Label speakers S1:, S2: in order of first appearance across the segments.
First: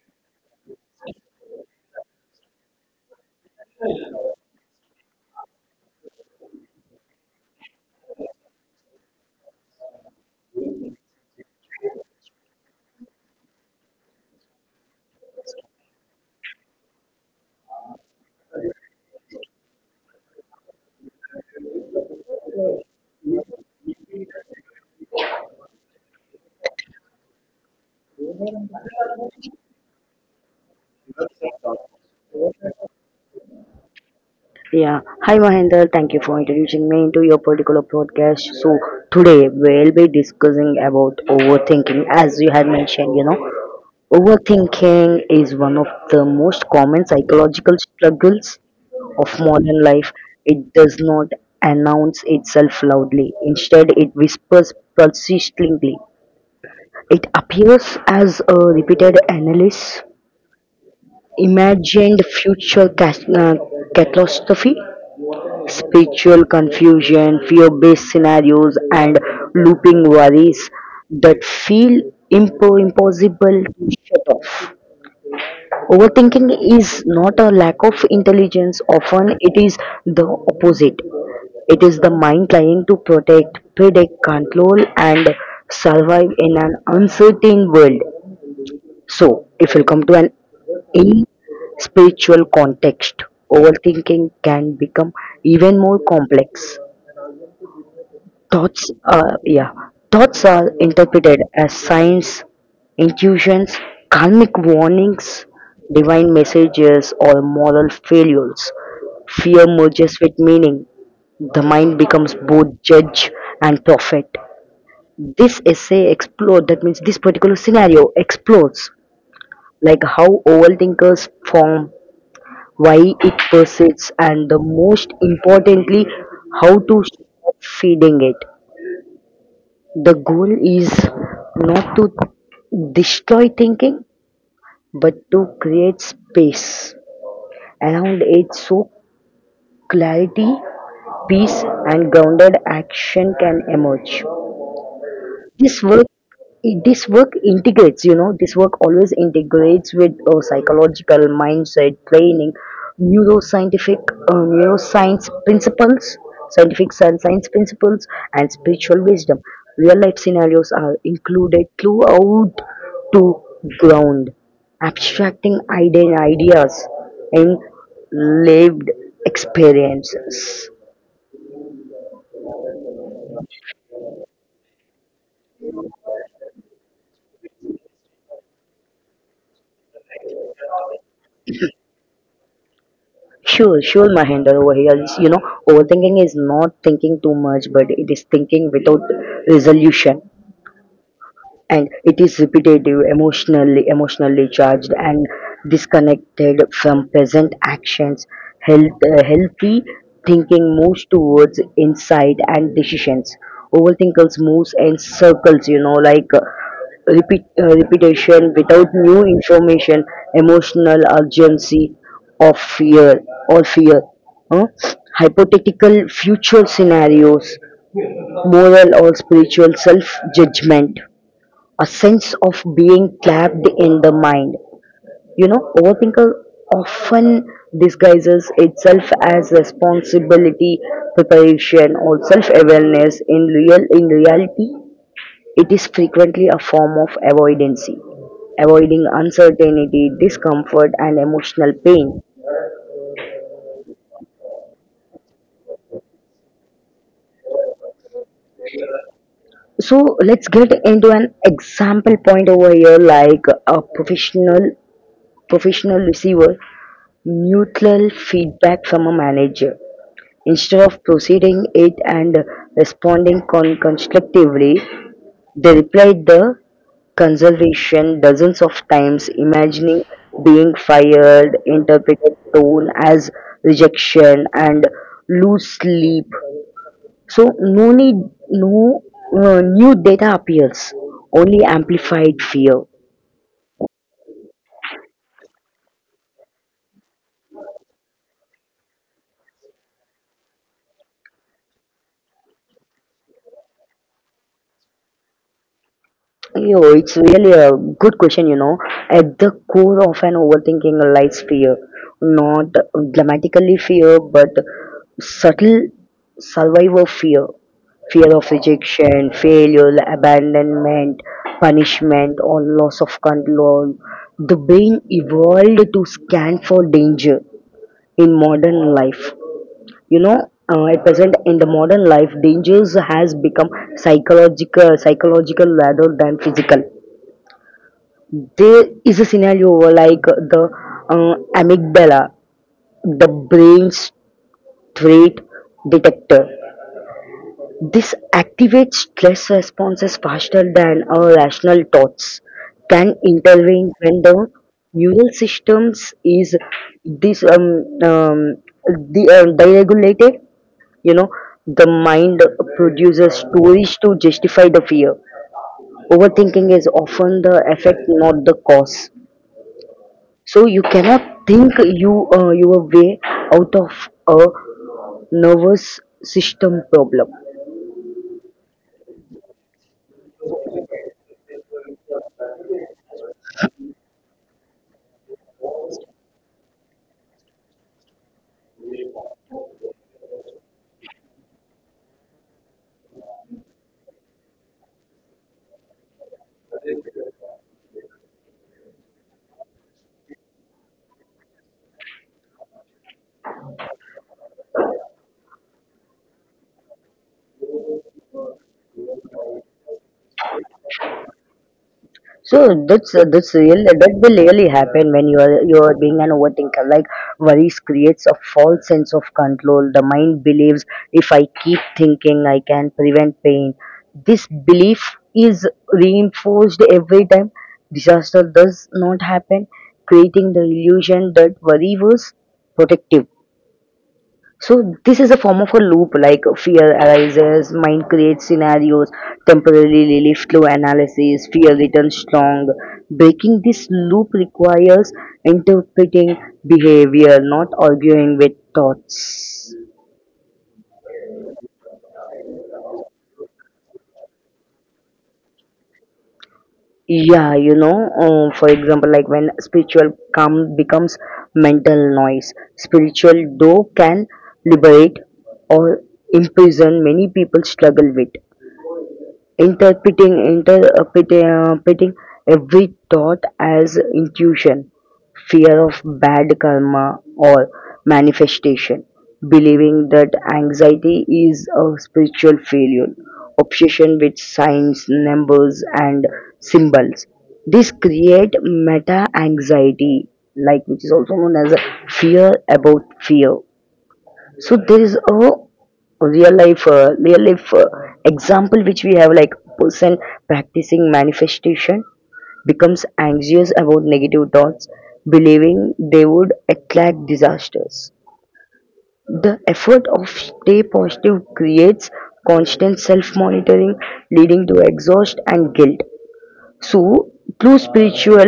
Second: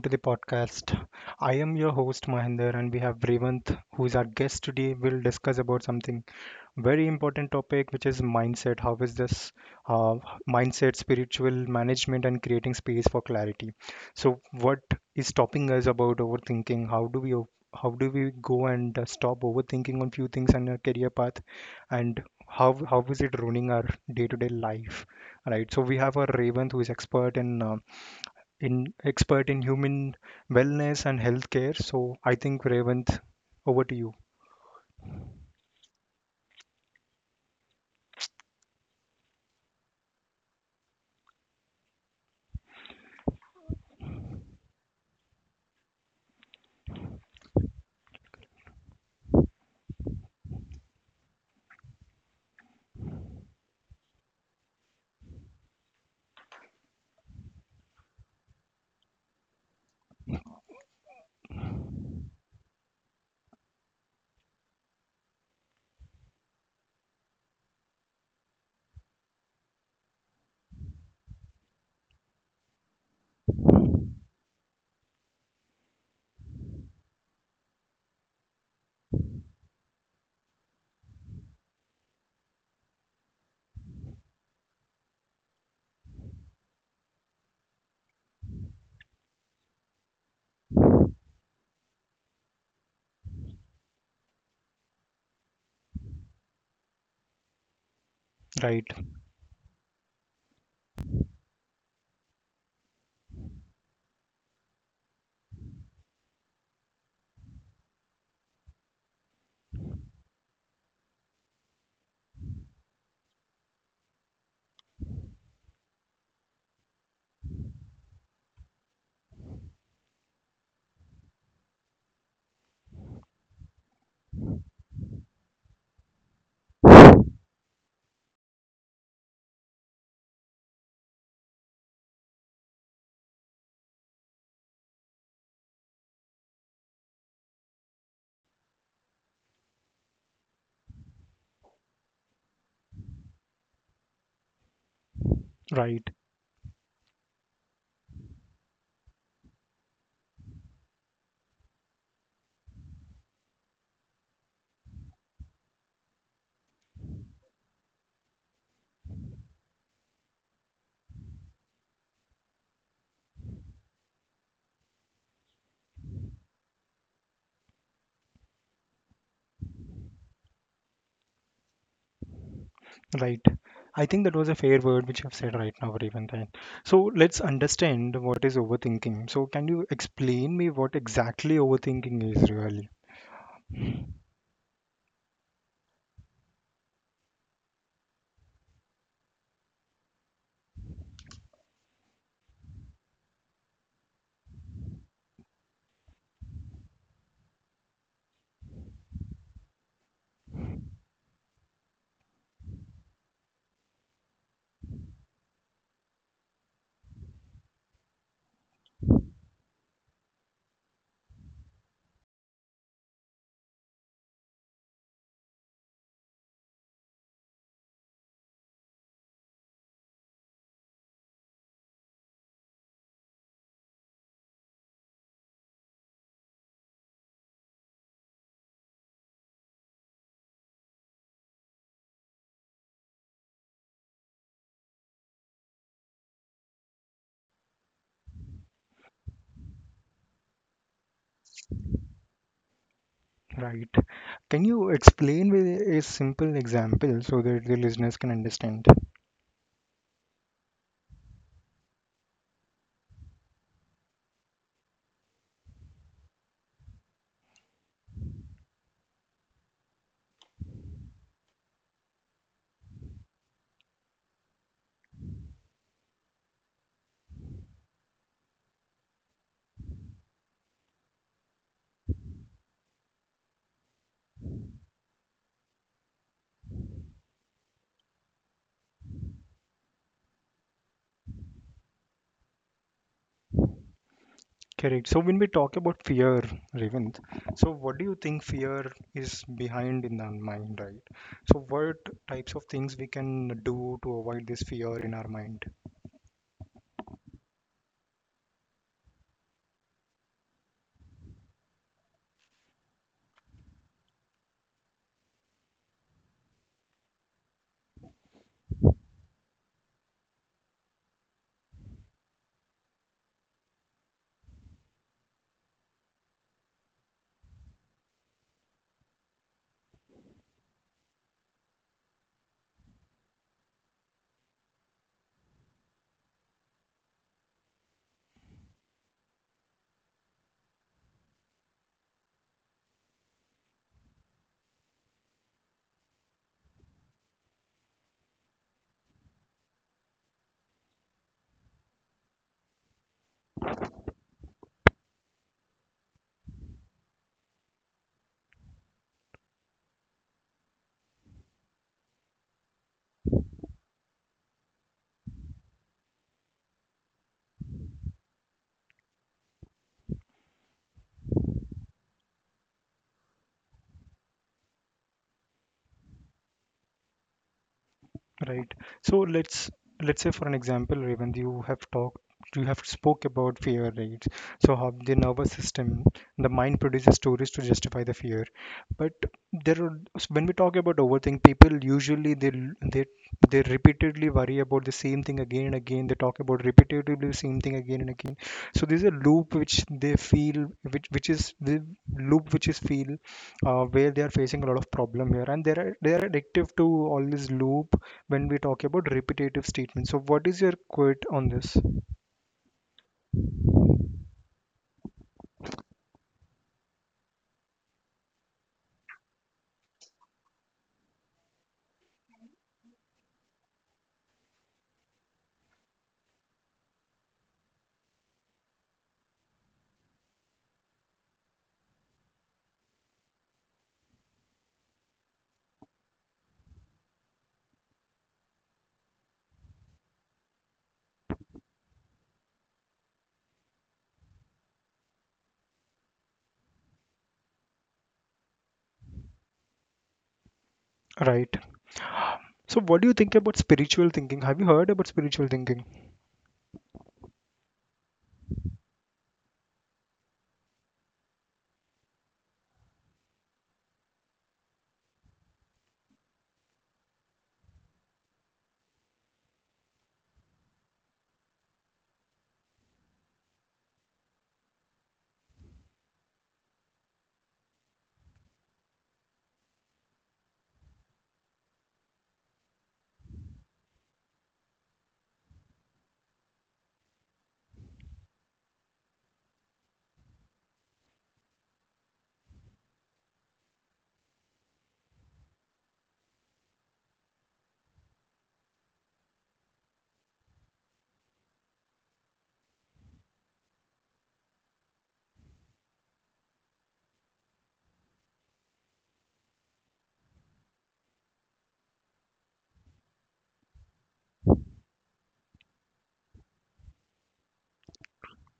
S1: to the podcast. I am your host Mahinder, and we have Revanth, who is our guest today. We'll discuss about something very important topic, which is mindset. How is this uh, mindset, spiritual management, and creating space for clarity? So, what is stopping us about overthinking? How do we go and stop overthinking on few things on our career path, and how is it ruining our day-to-day life? Right. So we have a Revanth who is expert in expert in human wellness and healthcare. So I think Revanth, over to you.
S2: Yeah. Hi, Mahendra. Thank you for introducing me into your particular podcast. So today we'll be discussing about overthinking. As you had mentioned, you know, overthinking is one of the most common psychological struggles of modern life. It does not announce itself loudly. Instead, it whispers persistently. It appears as a repeated analysis, imagined future catastrophe, spiritual confusion, fear-based scenarios, and looping worries that feel impossible to shut off. Overthinking is not a lack of intelligence, often it is the opposite. It is the mind trying to protect, predict, control, and survive in an uncertain world. So, if you come to an in spiritual context, overthinking can become even more complex.
S1: Right,
S2: Thoughts are, yeah, thoughts are interpreted as signs, intuitions, karmic warnings, divine messages, or moral failures. Fear merges with meaning. The mind becomes both judge and prophet. This essay explored, that means this particular scenario explores like how overthinkers form, why it persists, and the most importantly, how to stop feeding it. The goal is not to destroy thinking but to create space around it so clarity, peace, and grounded action can emerge. this
S1: right,
S2: work this work integrates, you know, this work always integrates with psychological mindset training, neuroscientific neuroscience principles, science principles, and spiritual wisdom. Real life scenarios are included throughout to ground ideas in lived experiences.
S1: right. I think that was a fair word which you have said right now, Revanth. And So let's understand what is overthinking. So can you explain me what exactly overthinking is really?
S2: Sure, sure, Mahender over here. It's, you know, overthinking is not thinking too much, but it is thinking without resolution, and it is repetitive, emotionally charged, and disconnected from present actions. Healthy thinking moves towards insight and decisions. Overthinkers moves in circles, you know, like repeat repetition without new information, emotional urgency of fear or fear, huh? Hypothetical future scenarios, moral or spiritual self judgment, a sense of being trapped in the mind. You know, overthinker often disguises itself as responsibility, preparation, or self-awareness. In reality, it is frequently a form of avoidance, avoiding uncertainty, discomfort, and emotional pain.
S1: Right. Can you explain with a simple example so that the listeners can understand?
S2: So let's get into an example point over here, like a professional receiver neutral feedback from a manager. Instead of proceeding it and responding constructively, they replied the conservation dozens of times, imagining being fired, interpreted tone as rejection, and lose sleep. So no need, no new data appears, only amplified fear.
S1: Correct. So when we talk about fear, Revanth, so what do you think fear is behind in our mind, right? So what types of things we can do to avoid this fear in our mind?
S2: Yo, it's really a good question, you know. At the core of an overthinking lies fear. Not dramatically fear, but subtle survivor fear. Fear of rejection, failure, abandonment, punishment, or loss of control. The brain evolved to scan for danger in modern life. You know, at present in the modern life, dangers has become psychological rather than physical. There is a scenario where, like the uh, amygdala, the brain's threat detector. This activates stress responses faster than our rational thoughts can intervene when the neural systems is this the deregulated. You know, the mind produces stories to justify the fear. Overthinking is often the effect, not the cause. So you cannot think you your way out of a nervous system problem.
S1: Right. So let's say for an example, Raymond, you have spoke about fear, right? So how the nervous system, the mind produces stories to justify the fear. But there are, when we talk about overthink, people usually they they repeatedly worry about the same thing again and again. They talk about repeatedly the same thing again and again. So there's a loop which they feel which is the loop which is feel where they are facing a lot of problem here and they are addictive to all this loop when we talk about repetitive statements. So, what is your quote on this?
S2: So that's real, that will really happen when you are being an overthinker. Like worries creates a false sense of control. The mind believes if I keep thinking, I can prevent pain. This belief is reinforced every time disaster does not happen, creating the illusion that worry was protective. So this is a form of a loop, like fear arises, mind creates scenarios, temporarily relief through analysis, fear returns strong. Breaking this loop requires interpreting behavior, not arguing with thoughts.
S1: Right. So, what do you think about spiritual thinking? Have you heard about spiritual thinking?
S2: Yeah, you know, for example, like when spiritual calm becomes mental noise, spiritual though can liberate or imprison many people struggle with. interpreting Interpreting every thought as intuition, fear of bad karma or manifestation, believing that anxiety is a spiritual failure, obsession with signs, numbers, and symbols. This create meta anxiety, like which is also known as a fear about fear. So there is a real life example which we have, like person practicing manifestation becomes anxious about negative thoughts, believing they would attract disasters. The effort of stay positive creates constant self monitoring, leading to exhaust and guilt. So, true spiritual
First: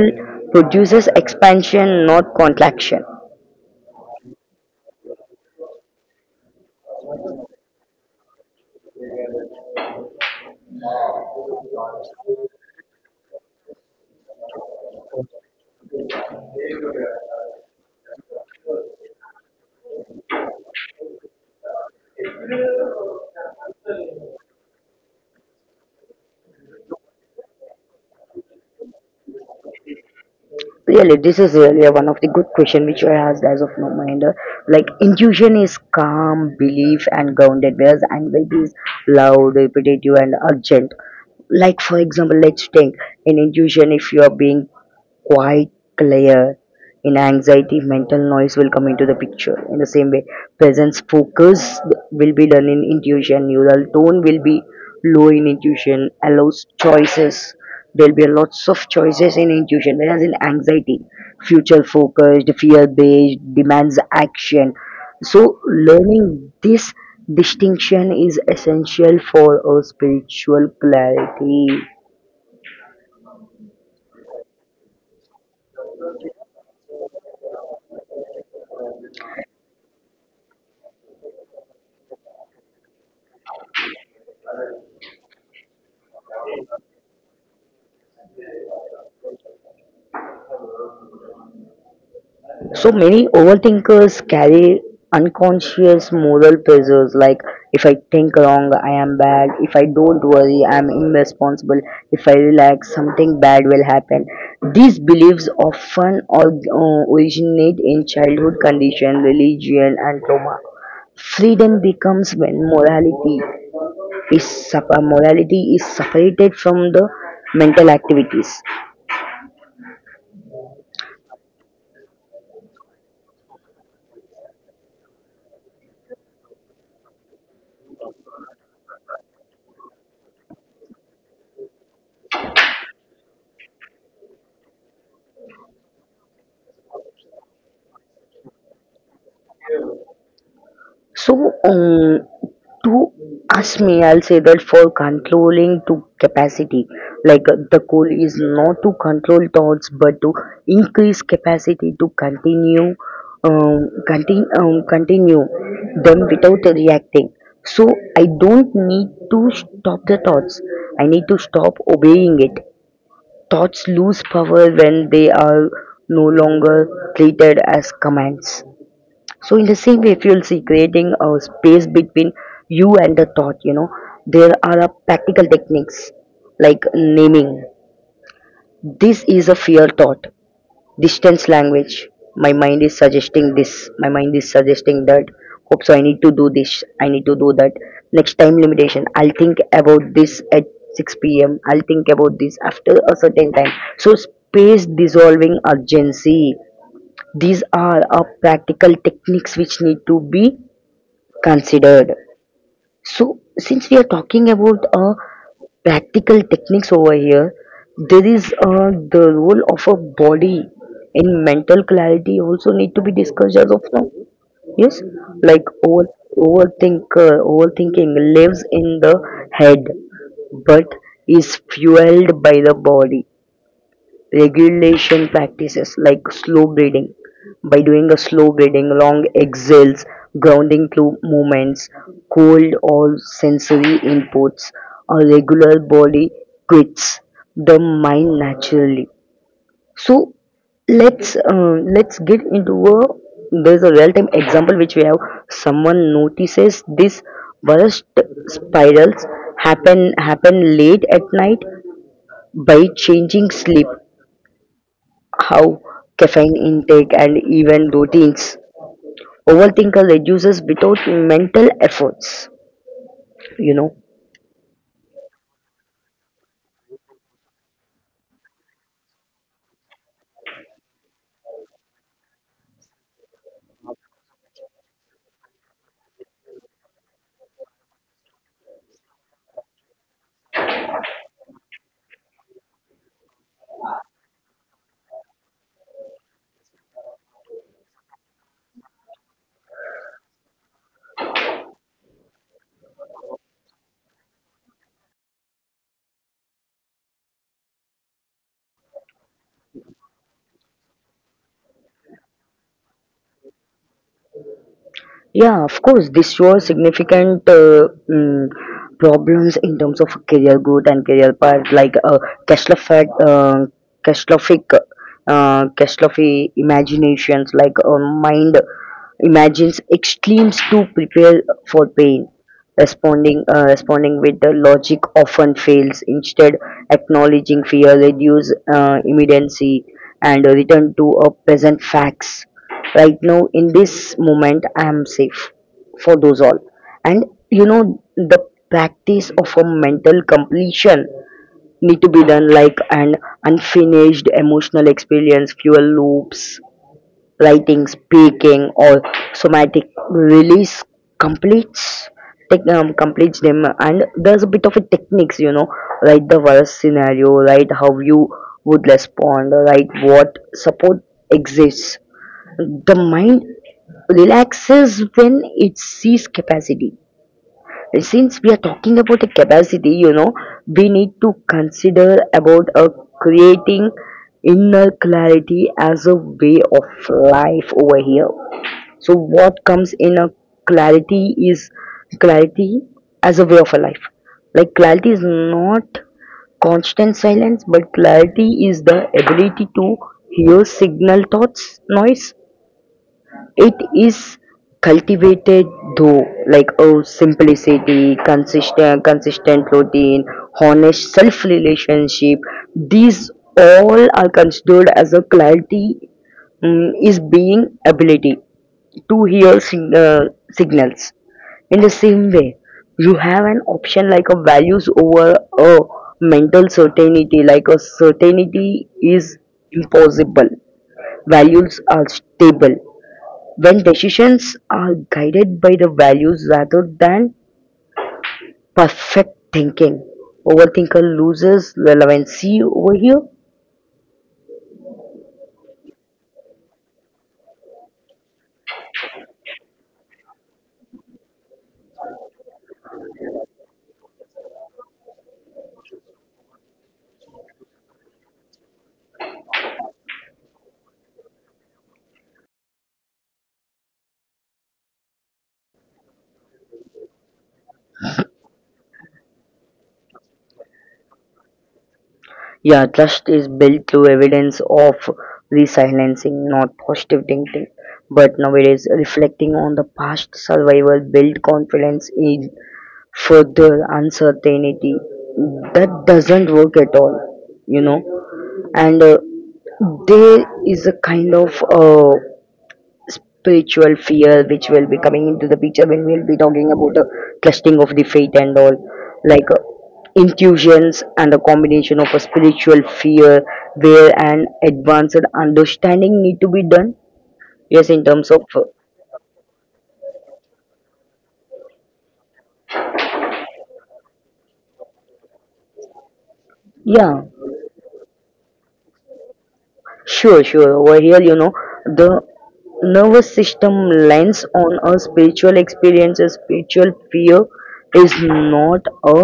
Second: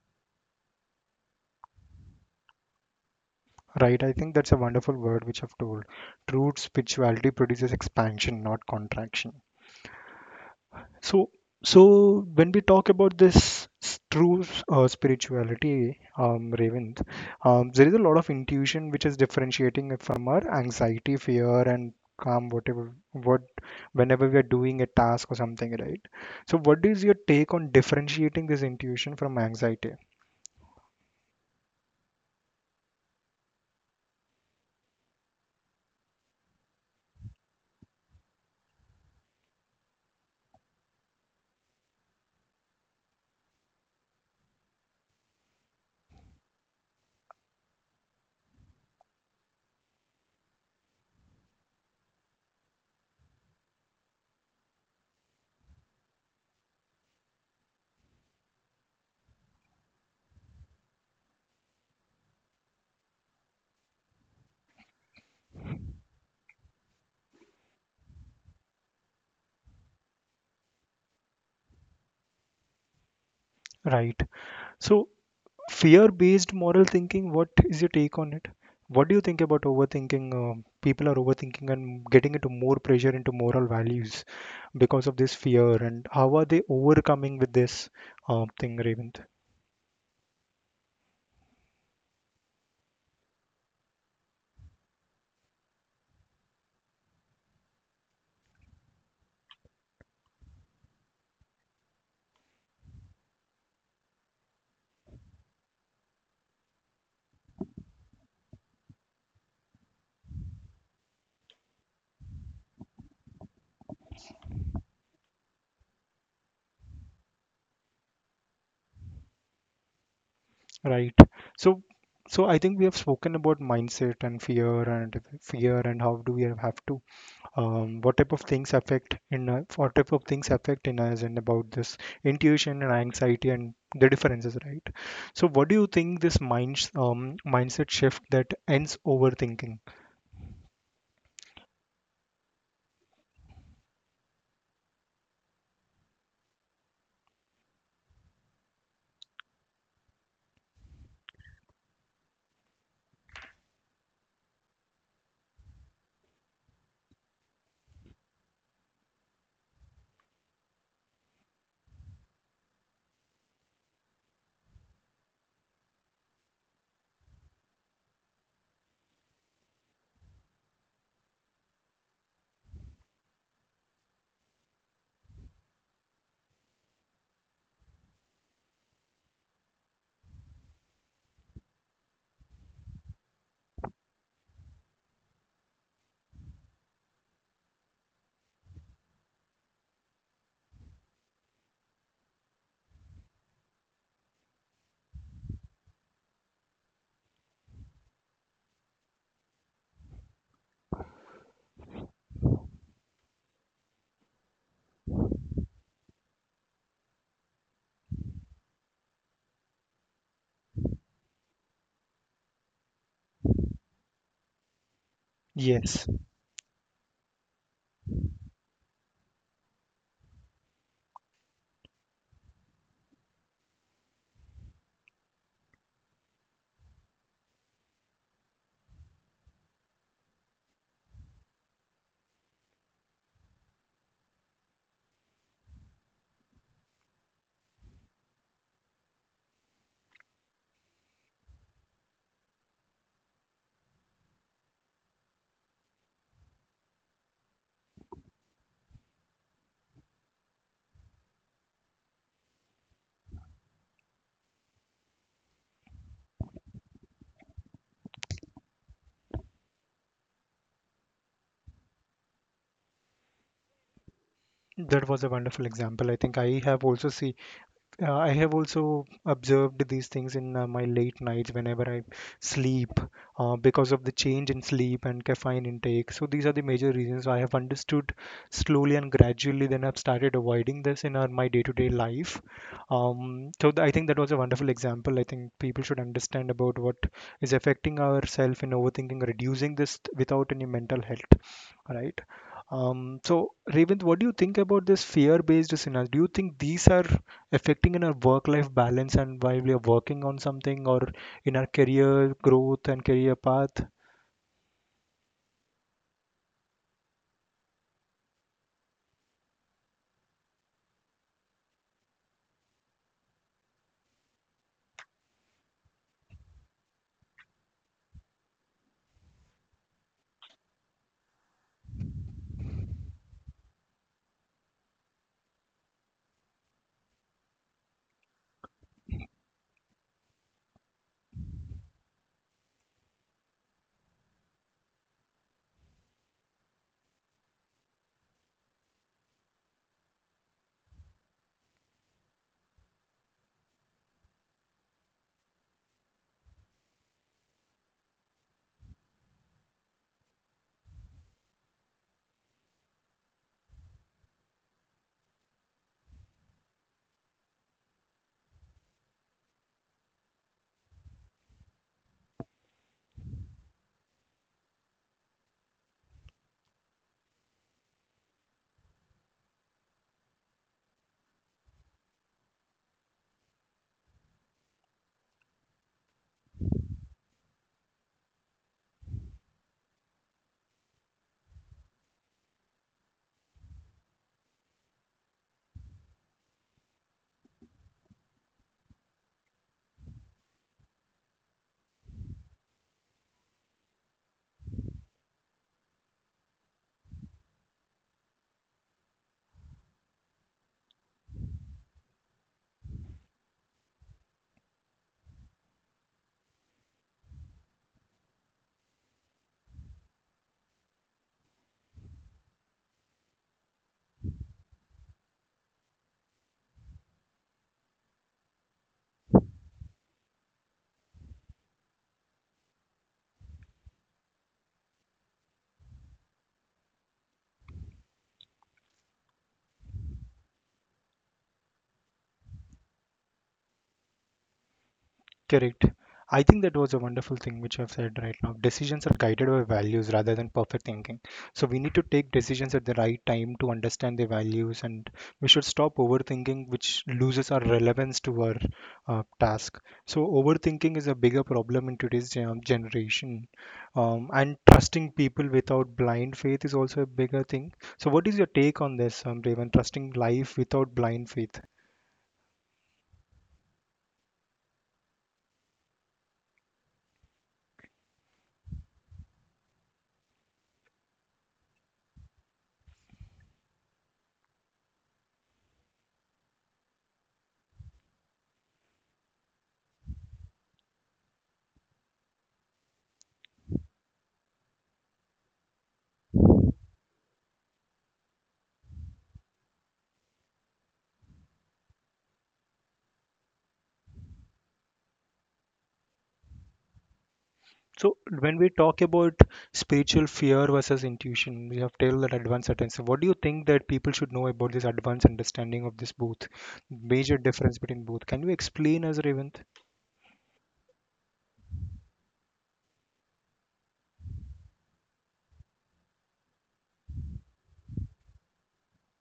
S2: produces expansion, not contraction.
S1: Right. I think that's a wonderful word which I've told. True spirituality produces expansion, not contraction. So, so when we talk about true spirituality, Ravind, there is a lot of intuition which is differentiating it from our anxiety, fear, and calm, whenever we are doing a task or something, right? So, what is your take on differentiating this intuition from anxiety,
S2: Really, this is really one of the good question which I asked as of now, Mahinder. Like intuition is calm, belief and grounded, whereas anxiety is loud, repetitive and urgent. Like for example, let's think, in intuition, if you are being quite clear, in anxiety mental noise will come into the picture. In the same way, presence focus will be done in intuition, neural tone will be low, in intuition allows choices, there'll be lots of choices in intuition, whereas in anxiety future focused fear based demands action. So learning this distinction is essential for a spiritual clarity.
S1: right? So, fear-based moral thinking, what is your take on it? What do you think about overthinking? People are overthinking and getting into more pressure into moral values because of this fear, and how are they overcoming with this thing, Ravint?
S2: So many overthinkers carry unconscious moral pressures like if I think wrong, I am bad. If I don't worry, I am irresponsible. If I relax, something bad will happen. These beliefs often originate in childhood condition, religion, and trauma. Freedom becomes when morality is morality is separated from the mental activities.
S1: Right. So, so I think we have spoken about mindset and fear and how do we have to what type of things affect in us and about this intuition and anxiety and the differences, right? So what do you think this mindset shift that ends overthinking?
S2: So, to ask me, I'll say that for controlling to capacity, like the goal is not to control thoughts but to increase capacity to continue, continue them without reacting. So I don't need to stop the thoughts. I need to stop obeying it. Thoughts lose power when they are no longer treated as commands. So in the same way, if you'll see creating a space between you and the thought, you know, there are a practical techniques like naming. This is a fear thought. Distance language. My mind is suggesting this. My mind is suggesting that. Hope so. I need to do this. I need to do that. Next time limitation. I'll think about this at 6 p.m. I'll think about this after a certain time. So space dissolving urgency, these are a practical techniques which need to be considered. So, since we are talking about practical techniques over here, there is the role of a body in mental clarity also need to be discussed as of now. Yes, like
S1: Yes,
S2: overthinking lives in the head, but is fueled by the body. Regulation practices like slow breathing, by doing a slow breathing, long exhales, grounding through movements, cold or sensory inputs, or regular body quits the mind naturally. So let's get into a, there's a real time example which we have. Someone notices this burst spirals happen late at night. By changing sleep, how caffeine intake and even routines, overthinker reduces without mental efforts, you know.
S1: that was a wonderful example. I think I have also see— I have also observed these things in my late nights whenever I sleep because of the change in sleep and caffeine intake. So, these are the major reasons I have understood slowly and gradually, then I've started avoiding this in my day to day life. I think that was a wonderful example. I think people should understand about what is affecting ourself in overthinking, reducing without any mental health, right? So, Revent, what do you think about this fear-based scenarios? Do you think these are affecting in our work-life balance and while we are working on something or in our career growth and career path?
S2: Yeah, of course, this shows significant problems in terms of career growth and career path. Like Keslofic, uh, Keslofic, Keslofi imaginations, like mind imagines extremes to prepare for pain. Responding with the logic often fails. Instead, acknowledging fear, reduce immediacy, and return to a present facts. Right now in this moment I am safe for those all. And you know, the practice of a mental completion need to be done, like an unfinished emotional experience fuel loops, writing, speaking, or somatic release completes completes them. And there's a bit of a techniques, you know, write the worst scenario, write how you would respond, write what support exists. The mind relaxes when it sees capacity. Since we are talking about the capacity, you know, we need to consider about creating inner clarity as a way of life over here. So what comes in a clarity is clarity as a way of a life. Like clarity is not constant silence, but clarity is the ability to hear signal thoughts noise. It is cultivated though, like oh, simplicity, consistent routine, honest self-relationship. These all are considered as a clarity. Mm, is being ability to hear signals. In the same way, you have an option like a values over a mental certainty, like a certainty is impossible. Values are stable when decisions are guided by the values rather than perfect thinking. Overthinker loses relevancy over here.
S1: Correct. I think that was a wonderful thing which you have said right now. Decisions are guided by values rather than perfect thinking. So we need to take decisions at the right time to understand the values, and we should stop overthinking, which loses our relevance to our task. So overthinking is a bigger problem in generation, and trusting people without blind faith is also a bigger thing. So what is your take on this, Raven? Trusting life without blind faith?
S2: Yeah, trust is built through evidence of resilencing, not positive thinking. But nowadays, reflecting on the past survival build confidence in further uncertainty. That doesn't work at all, you know. And there is a kind of spiritual fear which will be coming into the picture when we'll be talking about the testing of the faith and all, like intuitions and a combination of a spiritual fear where an advanced understanding need to be done. Yes, in
S1: So
S2: terms of
S1: when we talk about spiritual fear versus intuition, we have till that advanced certainty. So what do you think that people should know about this advanced understanding of this both?
S2: yeah,
S1: Major difference between both. Can you explain us, Revant?
S2: sure, sure, over here, you know, the nervous system lens on a spiritual experience. A spiritual fear is not a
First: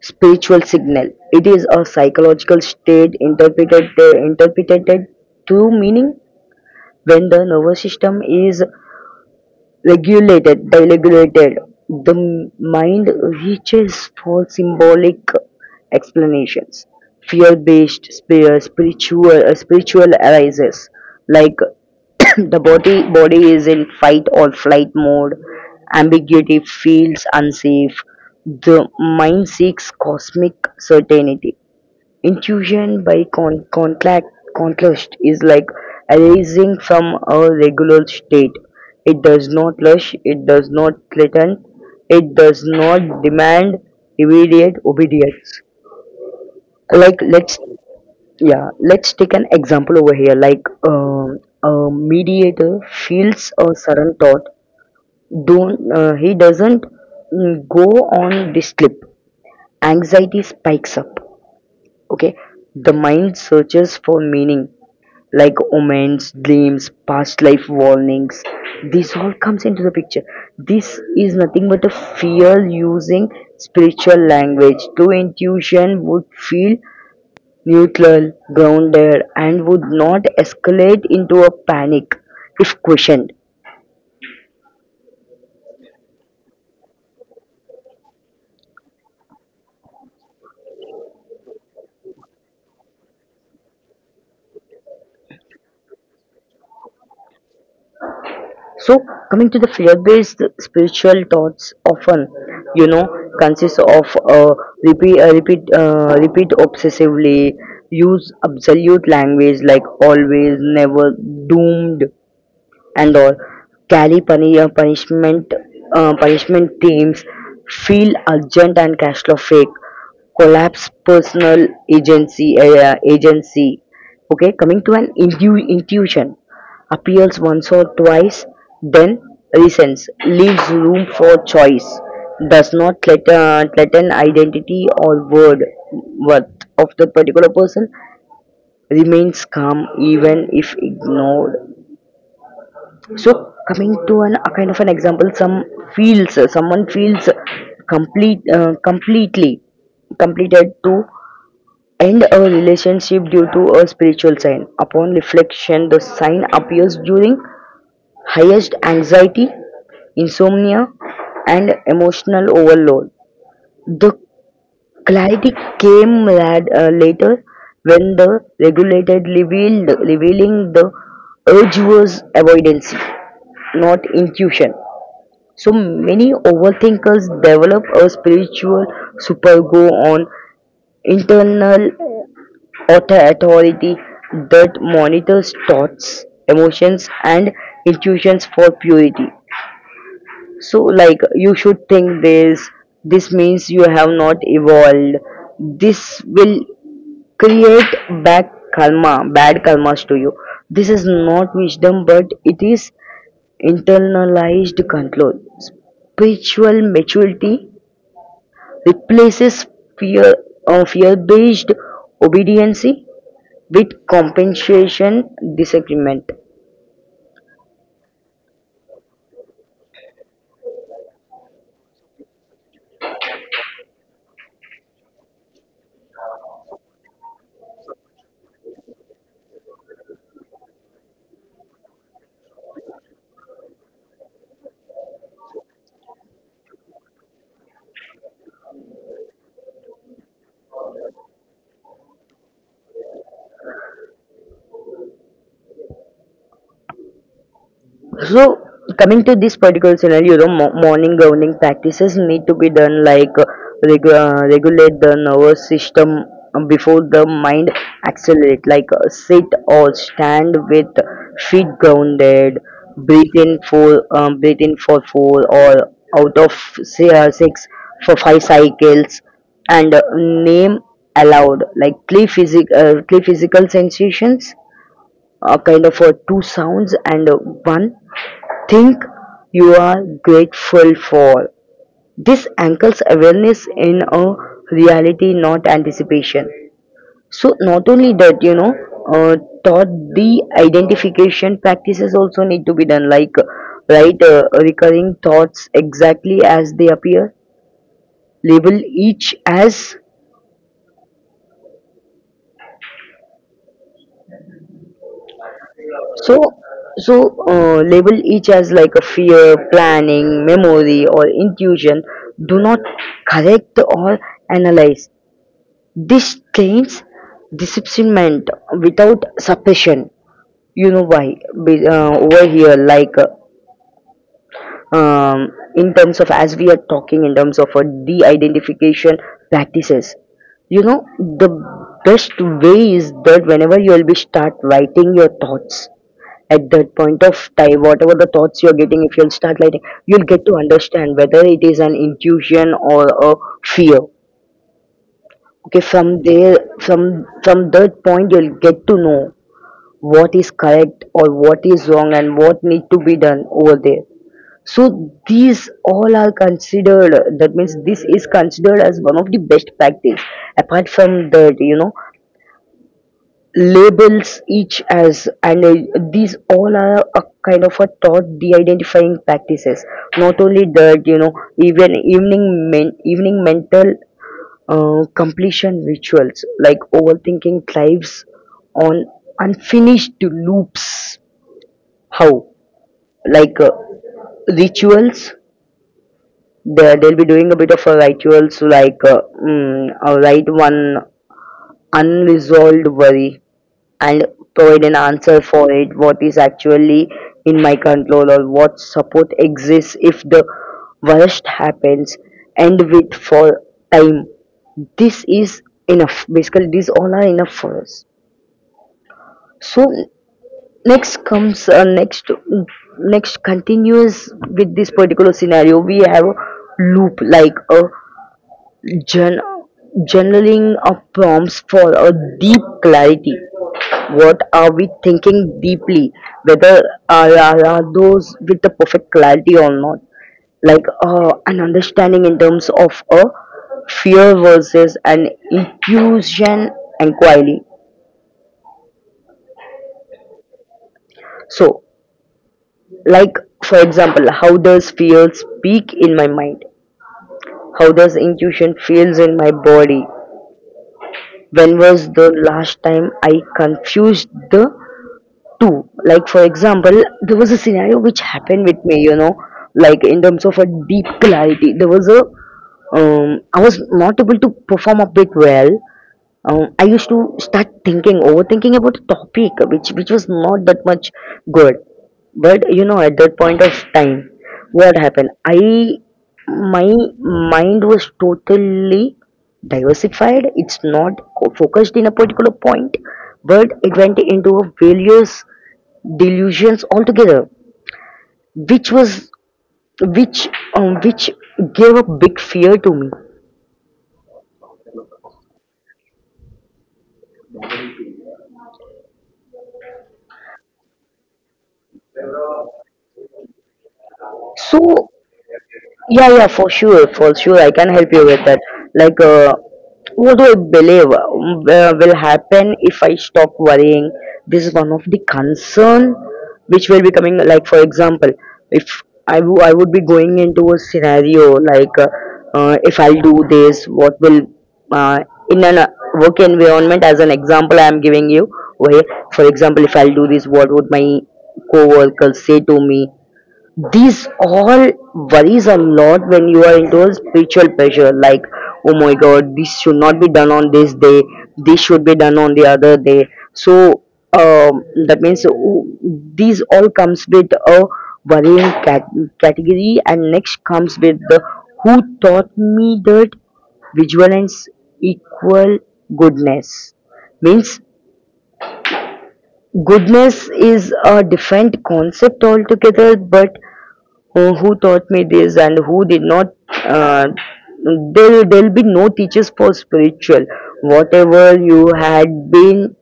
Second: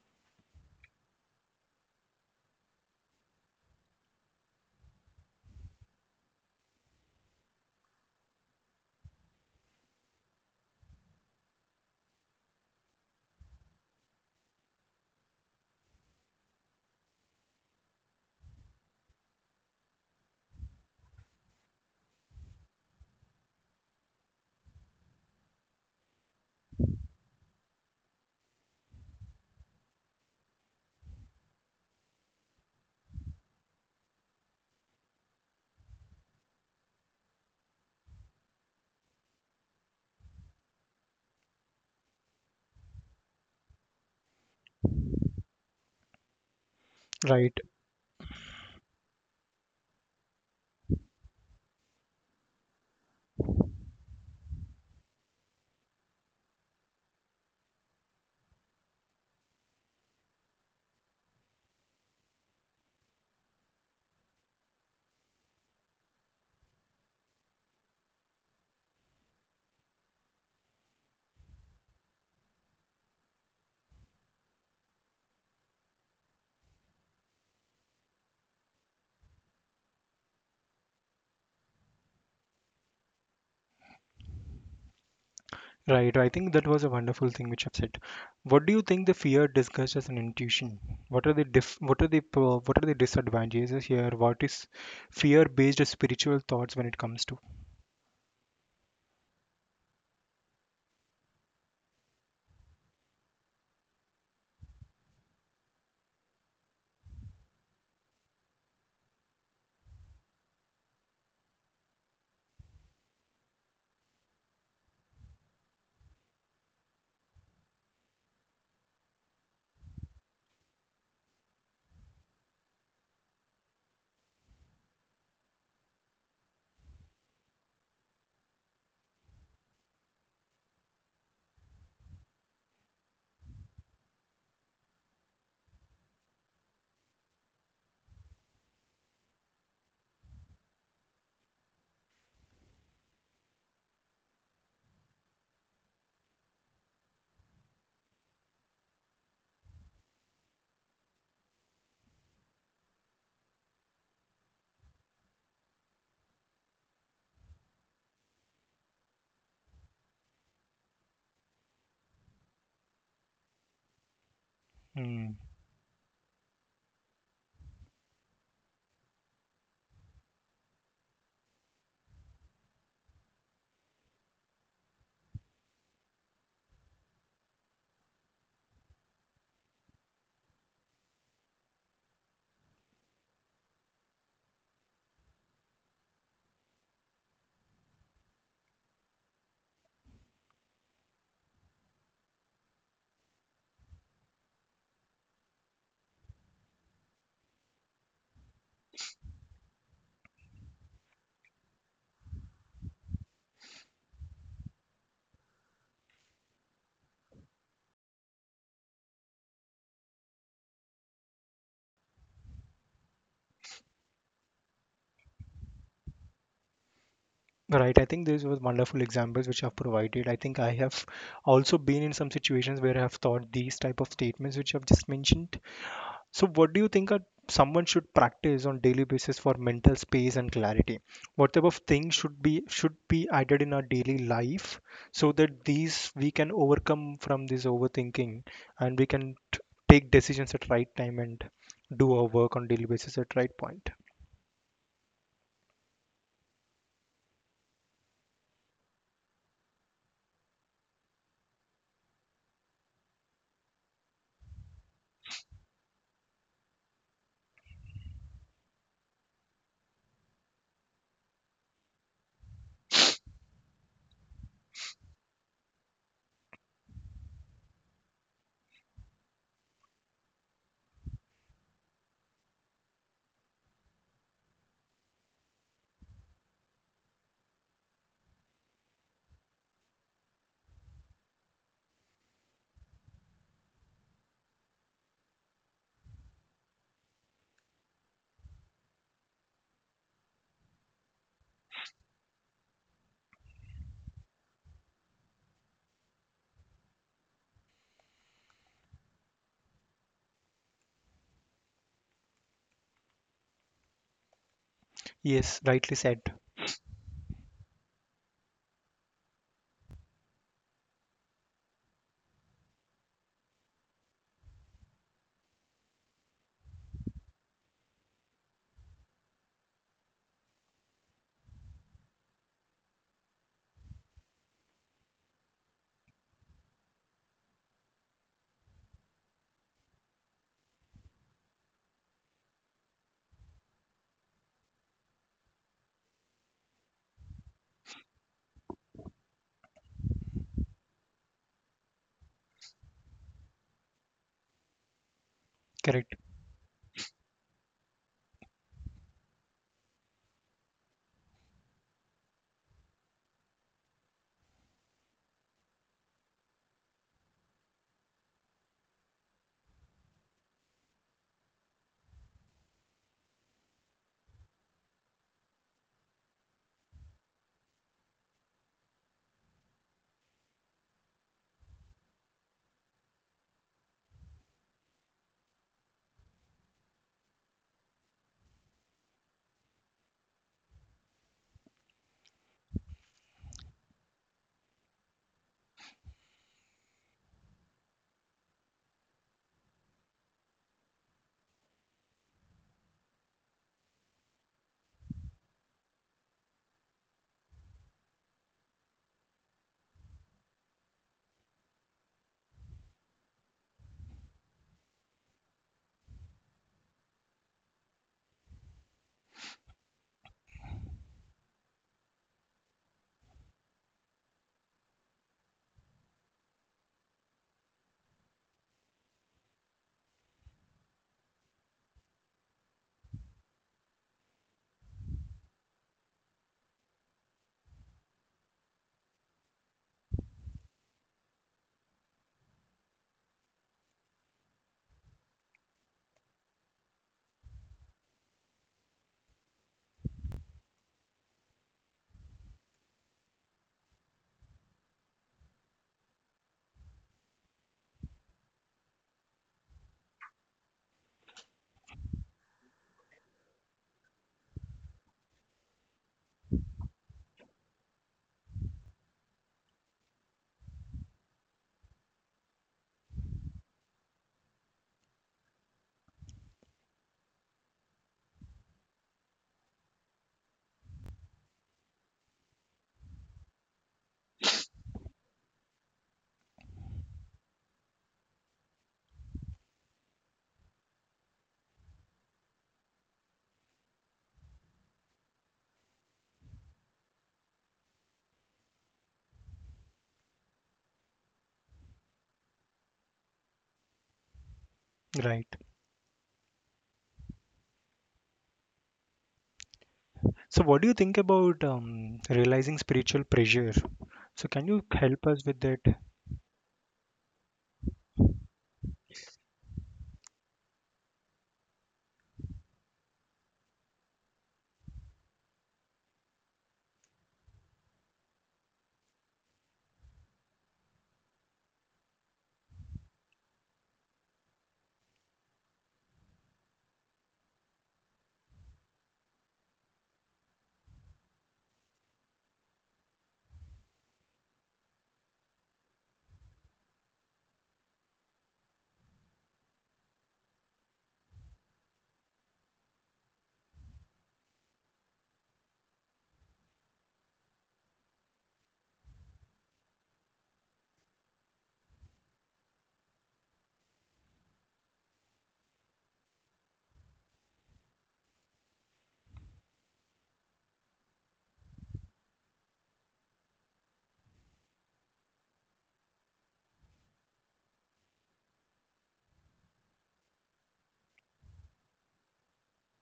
S2: spiritual signal. It is a psychological state interpreted to meaning. When the nervous system is regulated, deregulated, the mind reaches for symbolic explanations. Spiritual arises, like the body is in fight or flight mode. Ambiguity feels unsafe. The mind seeks cosmic certainty. Intuition by contact contrast is like arising from a regular state. It does not rush, it does not threaten, it does not demand immediate obedience. Like
S1: Right,
S2: let's yeah, let's take an example over here. Like, a mediator feels a sudden thought. Don't He doesn't go on this slip. Anxiety spikes up. Okay, the mind searches for meaning like omens, dreams, past life warnings. This all comes into the picture. This is nothing but a fear using spiritual language. True intuition would feel neutral, grounded and would not escalate into a panic if questioned.
S1: right. I think that was a wonderful thing which I've said. What do you think the fear discussed as an intuition? What are the diff what are the disadvantages here? What is fear-based spiritual thoughts when it comes to?
S2: So, coming to the fear-based spiritual thoughts, often, you know, consists of repeat obsessively, use absolute language like always, never, doomed, and all Cali punishment punishment teams, feel urgent and cash flow fake, collapse personal agency. Okay, coming to an intuition, appeals once or twice, then resents, leaves room for choice, does not let an identity or word worth of the particular person, remains calm even if ignored. So coming to an a kind of an example, someone feels completely completed to end a relationship due to a spiritual sign. Upon reflection, the sign appears during highest anxiety, insomnia, and emotional overload. The
S1: Hmm.
S2: clarity came later when the regulated revealed, revealing the urge was avoidance, not intuition. So many overthinkers develop a spiritual supergo on internal authority that monitors thoughts, emotions, and intuitions for purity. So, like, you should think this, this means you have not evolved. This will create bad karma, bad karmas to you. This is not wisdom, but it is internalized control. Spiritual maturity replaces fear fear-based obedience with compensation disagreement.
S1: Right, I think these were wonderful examples which I've provided. I think I have also been in some situations where I've thought these type of statements which I've just mentioned. So, what do you think are, someone should practice on daily basis for mental space and clarity? What type of things should be added in our daily life so that these we can overcome from this overthinking and take decisions at right time and do our work on daily basis at right point.
S2: So coming to this particular scenario, morning grounding practices need to be done, like regulate the nervous system before the mind accelerate. Like sit or stand with feet grounded, breathe in for four or out of say, six for five cycles, and name aloud like clear, clear physical sensations, kind of two sounds and one think you are grateful for. This anchors awareness in a reality, not anticipation. So, not only that, uh, thought the identification practices also need to be done, like write recurring thoughts exactly as they appear, label each as.
S1: Yes, rightly said.
S2: So, so, label each as like a fear, planning, memory, or intuition. Do not correct or analyze. This trains disciplinment without suppression. You know why? Over here, like in terms of, as we are talking in terms of de-identification practices, you know, the best way is that whenever you will be start writing your thoughts, at that point of time, whatever the thoughts you're getting, if you'll start writing, you'll get to understand whether it is an intuition or a fear. Okay,
S1: Correct.
S2: from there, from that point, you'll get to know what is correct or what is wrong and what need to be done over there. So these all are considered, that means this is considered as one of the best practice. Apart from that, you know, labels each as, and these all are a kind of a thought de-identifying practices. Not only that, you know, even evening mental completion rituals, like overthinking thrives on unfinished loops. How, like rituals, they'll be doing a bit of a rituals, like write one unresolved worry and provide an answer for it, what is actually in my control or what support exists if the worst happens. And wait for time, this is enough. Basically these all are enough for us. So next comes, next continues with this particular scenario. We have a loop like a Journ- journaling of prompts for a deep clarity. What are we thinking deeply? Whether are those with the perfect clarity or not? Like an understanding in terms of a fear versus an intuition inquiry. So, like, for example, how does fear speak in my mind? How does intuition feels in my body? When was the last time I confused the too. Like for example, there was a scenario which happened with me, you know, like in terms of a deep clarity. There was a I was not able to perform a bit well. I used to start thinking, overthinking about a topic which was not that much good. But you know, at that point of time, what happened? I, my mind was totally diversified. It's not focused in a particular point, but it went into a various delusions altogether, which was, which which gave a big fear to me.
S1: Right. So, what do you think about realizing spiritual pressure? So, can
S2: So
S1: you help us with that?
S2: yeah, yeah, for sure, for sure, I can help you with that. Like, what do I believe will happen if I stop worrying? This is one of the concern which will be coming. Like, for example, if I would be going into a scenario like, if I'll do this, what will uh, in an work environment? As an example, I am giving you. Where, for example, if I'll do this, what would my co-workers say to me? These all worries a lot when you are into a spiritual pressure, like, oh my god, this should not be done on this day, this should be done on the other day. So, that means these all comes with a worrying cat- category, and next comes with the who taught me that vigilance equal goodness. Means goodness is a different concept altogether, but who taught me this and who did not. Uh, there there'll be no teachers for spiritual. Whatever you had been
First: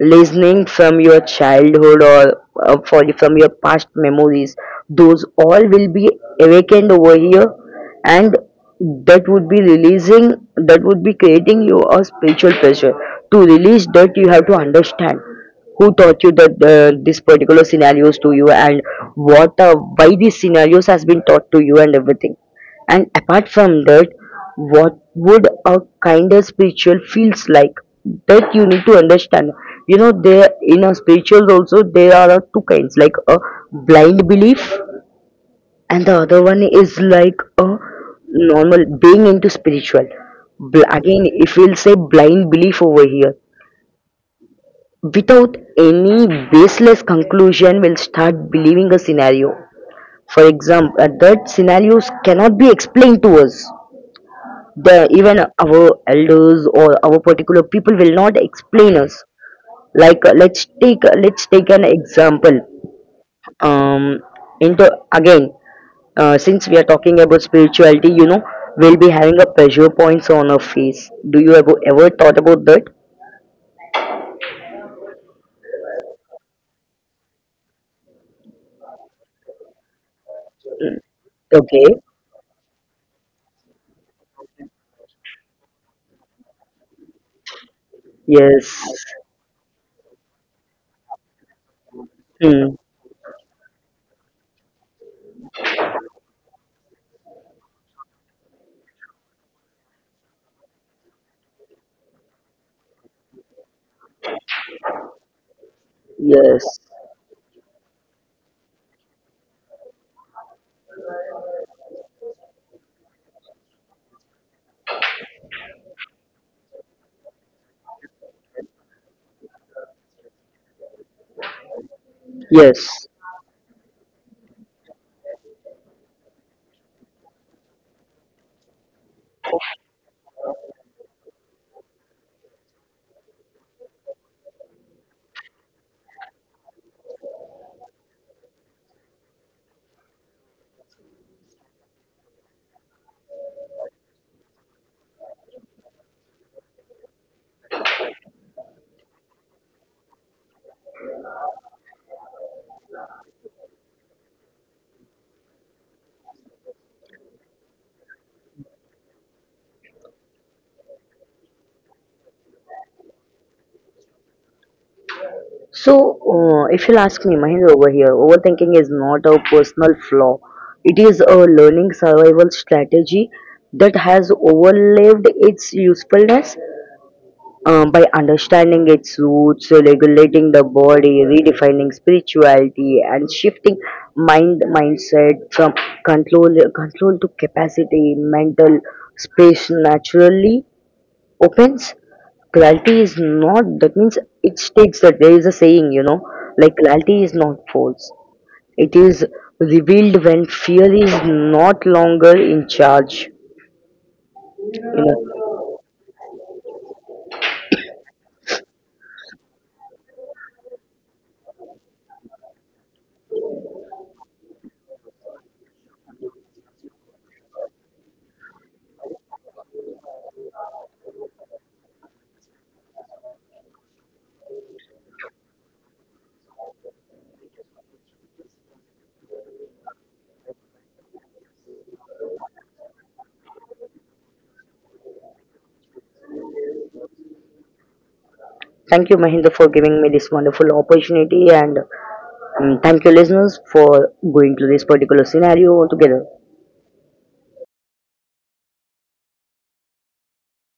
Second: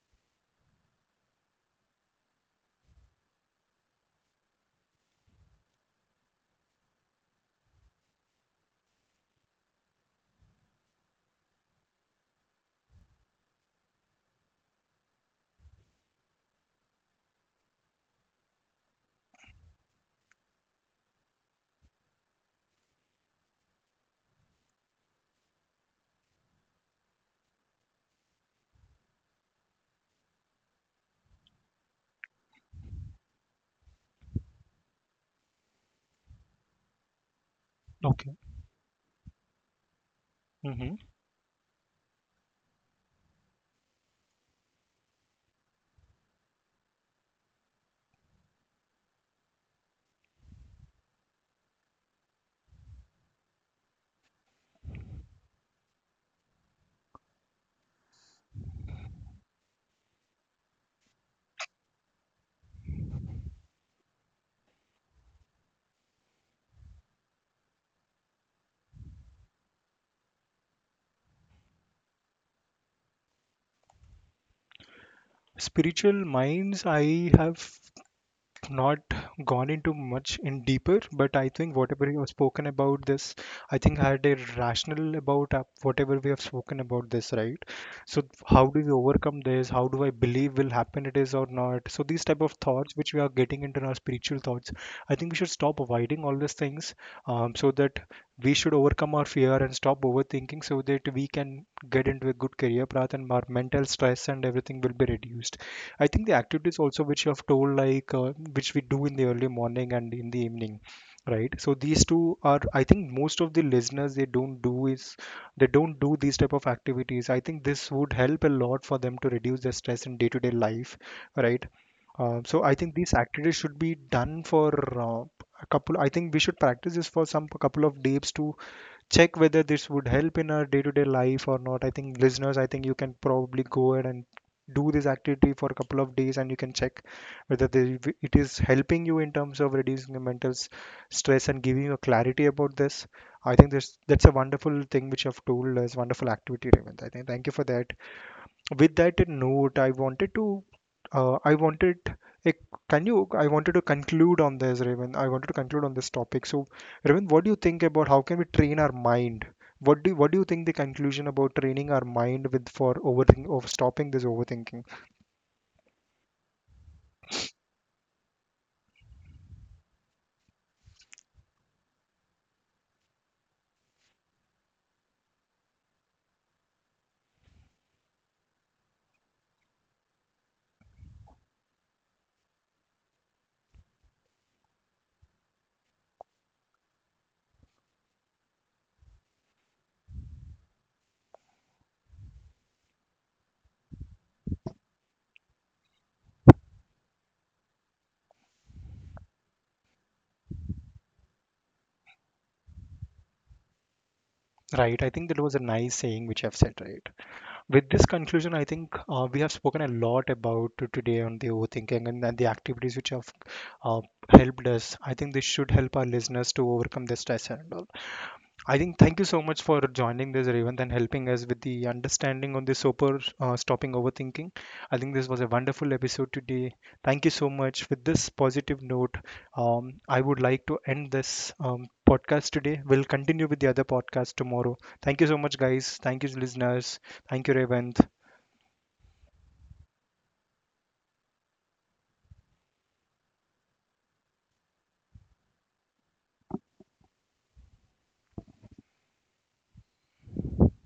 S2: listening from your childhood or from your past memories, those all will be awakened over here, and that would be releasing, that would be creating you a spiritual pressure. To release that, you have to understand who taught you that this particular scenarios to you, and what why these scenarios has been taught to you and everything. And apart from that, what would a kinder spiritual feels like, that you need to understand. You know, there in a spiritual also there are two kinds, like a blind belief and the other one is like a
S1: Okay.
S2: normal being into spiritual.
S1: Hmm.
S2: Again, if we'll say blind belief over here, without any baseless conclusion, will start believing a scenario. For example, that scenarios cannot be explained to us. The even our elders or our particular people will not explain us. Like let's take an example, um into again since we are talking about spirituality, you know, we'll be having a pressure points on our face. Do you ever thought about that?
S1: Spiritual minds, I have not gone into much in deeper, but I think
S2: Okay,
S1: whatever you have spoken about this, I think had a rational about whatever we have spoken about this, right? So how do
S2: yes.
S1: we overcome this? How do I believe will happen it is or not? So these type of
S2: Hmm.
S1: thoughts which we are getting into our spiritual thoughts, I think we should stop avoiding all these things, so that we should overcome our fear and stop overthinking so that we can get into a good career path and our mental stress and everything will be reduced. I think the
S2: Yes,
S1: activities also which you have told like which we do in the early morning and in the evening, right? So these two are, I think most of the listeners they don't do these type of activities. I think this would help a lot for them to reduce their stress in day-to-day life, right? So I think
S2: yes.
S1: these activities should be done for uh, a couple. I think we should practice this for some couple of days to check whether this would help in our day-to-day life or not. I think listeners, I think you can probably go ahead and do this activity for a couple of days and you can check whether it is helping you in terms of reducing the mental stress and giving you a clarity about this. I think this that's a wonderful thing which you have told us, wonderful activity, Raymond. I think thank you for that. With that note, I wanted to, I wanted, like, can you, I wanted to conclude on this, Raven. I wanted to conclude on this topic. So, Raven, what do you think about how can we train our mind? What do you think the conclusion about training our mind with for overthink, of stopping this overthinking?
S2: So, if you'll ask me, Mahendra, over here, overthinking is not a personal flaw. It is a learning survival strategy that has overlived its usefulness. By understanding its roots, regulating the body, redefining spirituality, and shifting mindset from control to capacity, mental space naturally opens. Clarity is not, that means, it states that there is a saying, you know, like, clarity is not false, it is revealed when fear is not longer in charge. You
S1: Right. I think that
S2: know,
S1: was a nice saying which I've said, right? With this conclusion, I think we have spoken a lot about today on the overthinking and the activities which have uh, helped us. I think this should help our listeners to overcome their stress and all. I think thank you so much for joining this, Revant, and helping us with the understanding on the super stopping overthinking. I think this was a wonderful episode today. Thank you so much. With this positive note, I would like to end this podcast today. We'll continue with the other podcast tomorrow. Thank you so much, guys. Thank you, listeners. Thank you, Revant.
S2: thank you, Mahinda, for giving me this wonderful opportunity, and thank you, listeners, for going through this particular scenario together.